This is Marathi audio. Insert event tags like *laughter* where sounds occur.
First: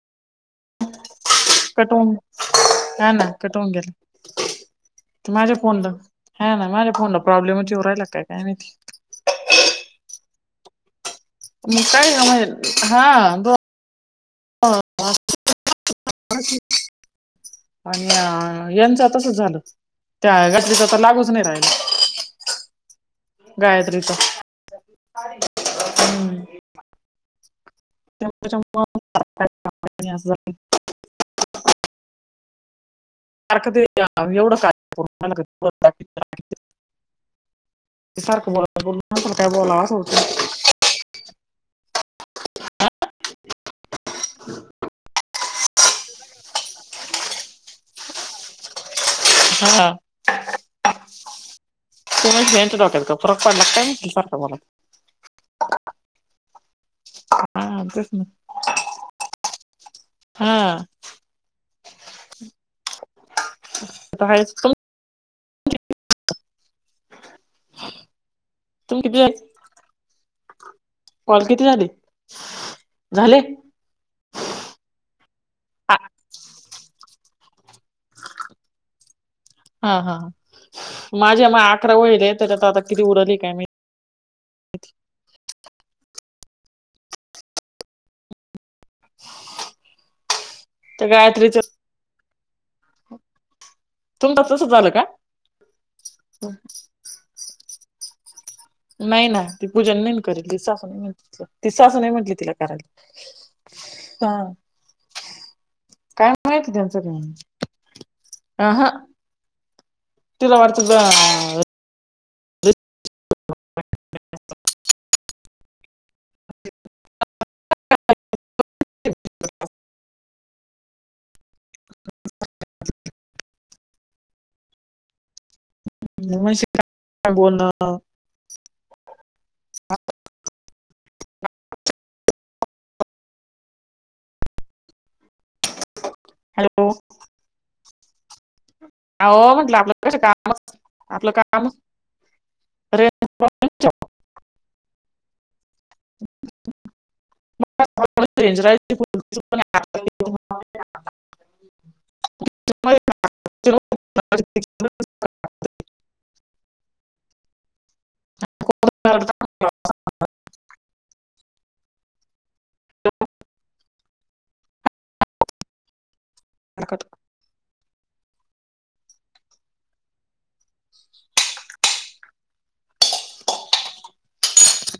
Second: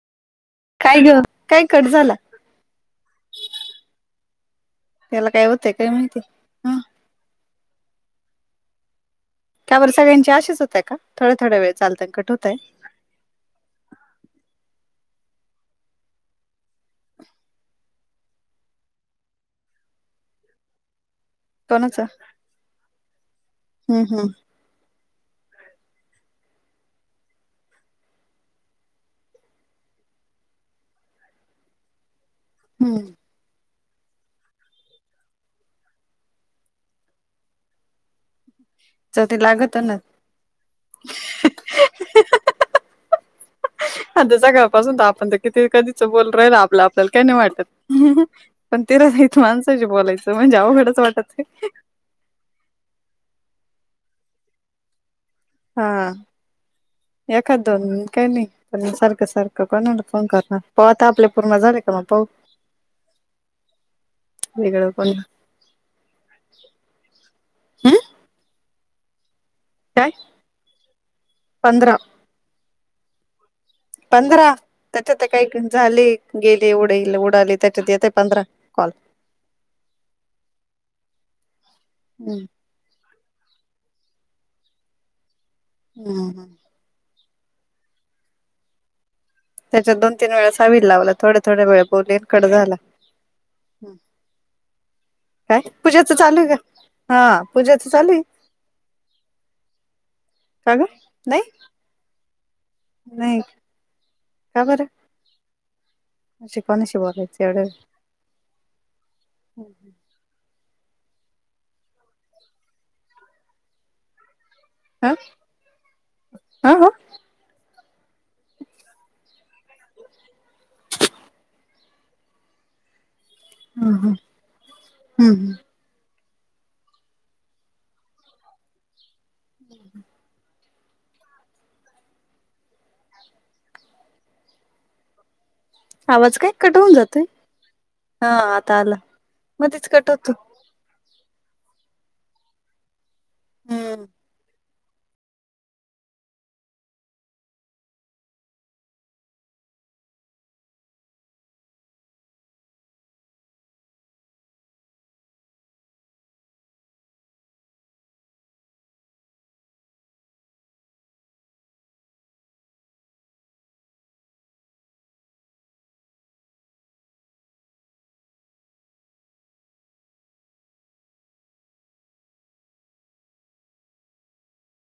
काय ग काय कट झाला. का ना कटवून गेलं याला काय माझ्या होतंय काय फोनला. माहिती ह ना हा माझ्या फोनला प्रॉब्लेमच येऊ राहिला कायकाय माहिती त्या वर् सगळ्यांची आशीच होताय थोड्या थोड्या वेळ मग चालतं काय कट होतय. म्हणजे हा ग. *inaudible* आणि यांचं तसच झालं त्या गटडीच तर लागूच नाही राहि. कोणाचा? गायत्री. *unintelligible* हम्म. काररकतरी एवढं का कर *unintelligible* त सार को बोल *unintelligible* जाऊदे ते काय लागत बोलाव असं ना. होत आता सकाळ पासून क ते कधीच बोल राहिल आपलं आपल्याला काही नाही वाटतात पण ते माणसशी हा बोलायचं म्हणजे अवघडंच वाटत ते. तू मेहडोकत का फरक पडला काय फर मला. हा एखा हा दोन तेच ना काही नाही. ण सारखं सारखं कोणाला फोन हा करणार पाहु आता आपल्या पूर्ण झाले का मग पाऊ. हा स्कूल हो. तुम क *unintelligible* काय? कॉल किती झाले? पंधरा झाले. पंधरा. त्याच्यात काही झाले गेले उडाल उडाले त्याच्यात येतय पंधरा कॉल. हा हा माझ्या म अकरा वळले हम्म तर आता आता किती उरली काय मी हम् हम. त्याच्यात दोन तीन वेळा सावी त्या लावला थोड्या गायत्रीच थोड्या वेळ बोलली न कट झाला. तुमचं तसं झालं का? काय पूजेच चालू आहे का हा पूजेच चालू आहे. नाही ना ती पूजन नाही करेल ति का ग असं नाही ती सासु ति सासु नाही म्हटली तिला करायला. नाही. हा का बरं? काय अशी माहित कोणाशी त्यांचं बोलायचं ते एवढं आहां तिला वाटत काय *unintelligible* आं आह. *inaudible* हम् हम हम्म. नशीब काय बोलणं हम् ह *inaudible* आवाज काय कट हॅलो होवून जातोय? हां आता आला. अ हो म्हंटलं मध्येच आपलं कट कस होतो काम आपलं काम रे हम्म ंज *unintelligible* ह *inaudible* *unintelligible* *unintelligible* *inaudible*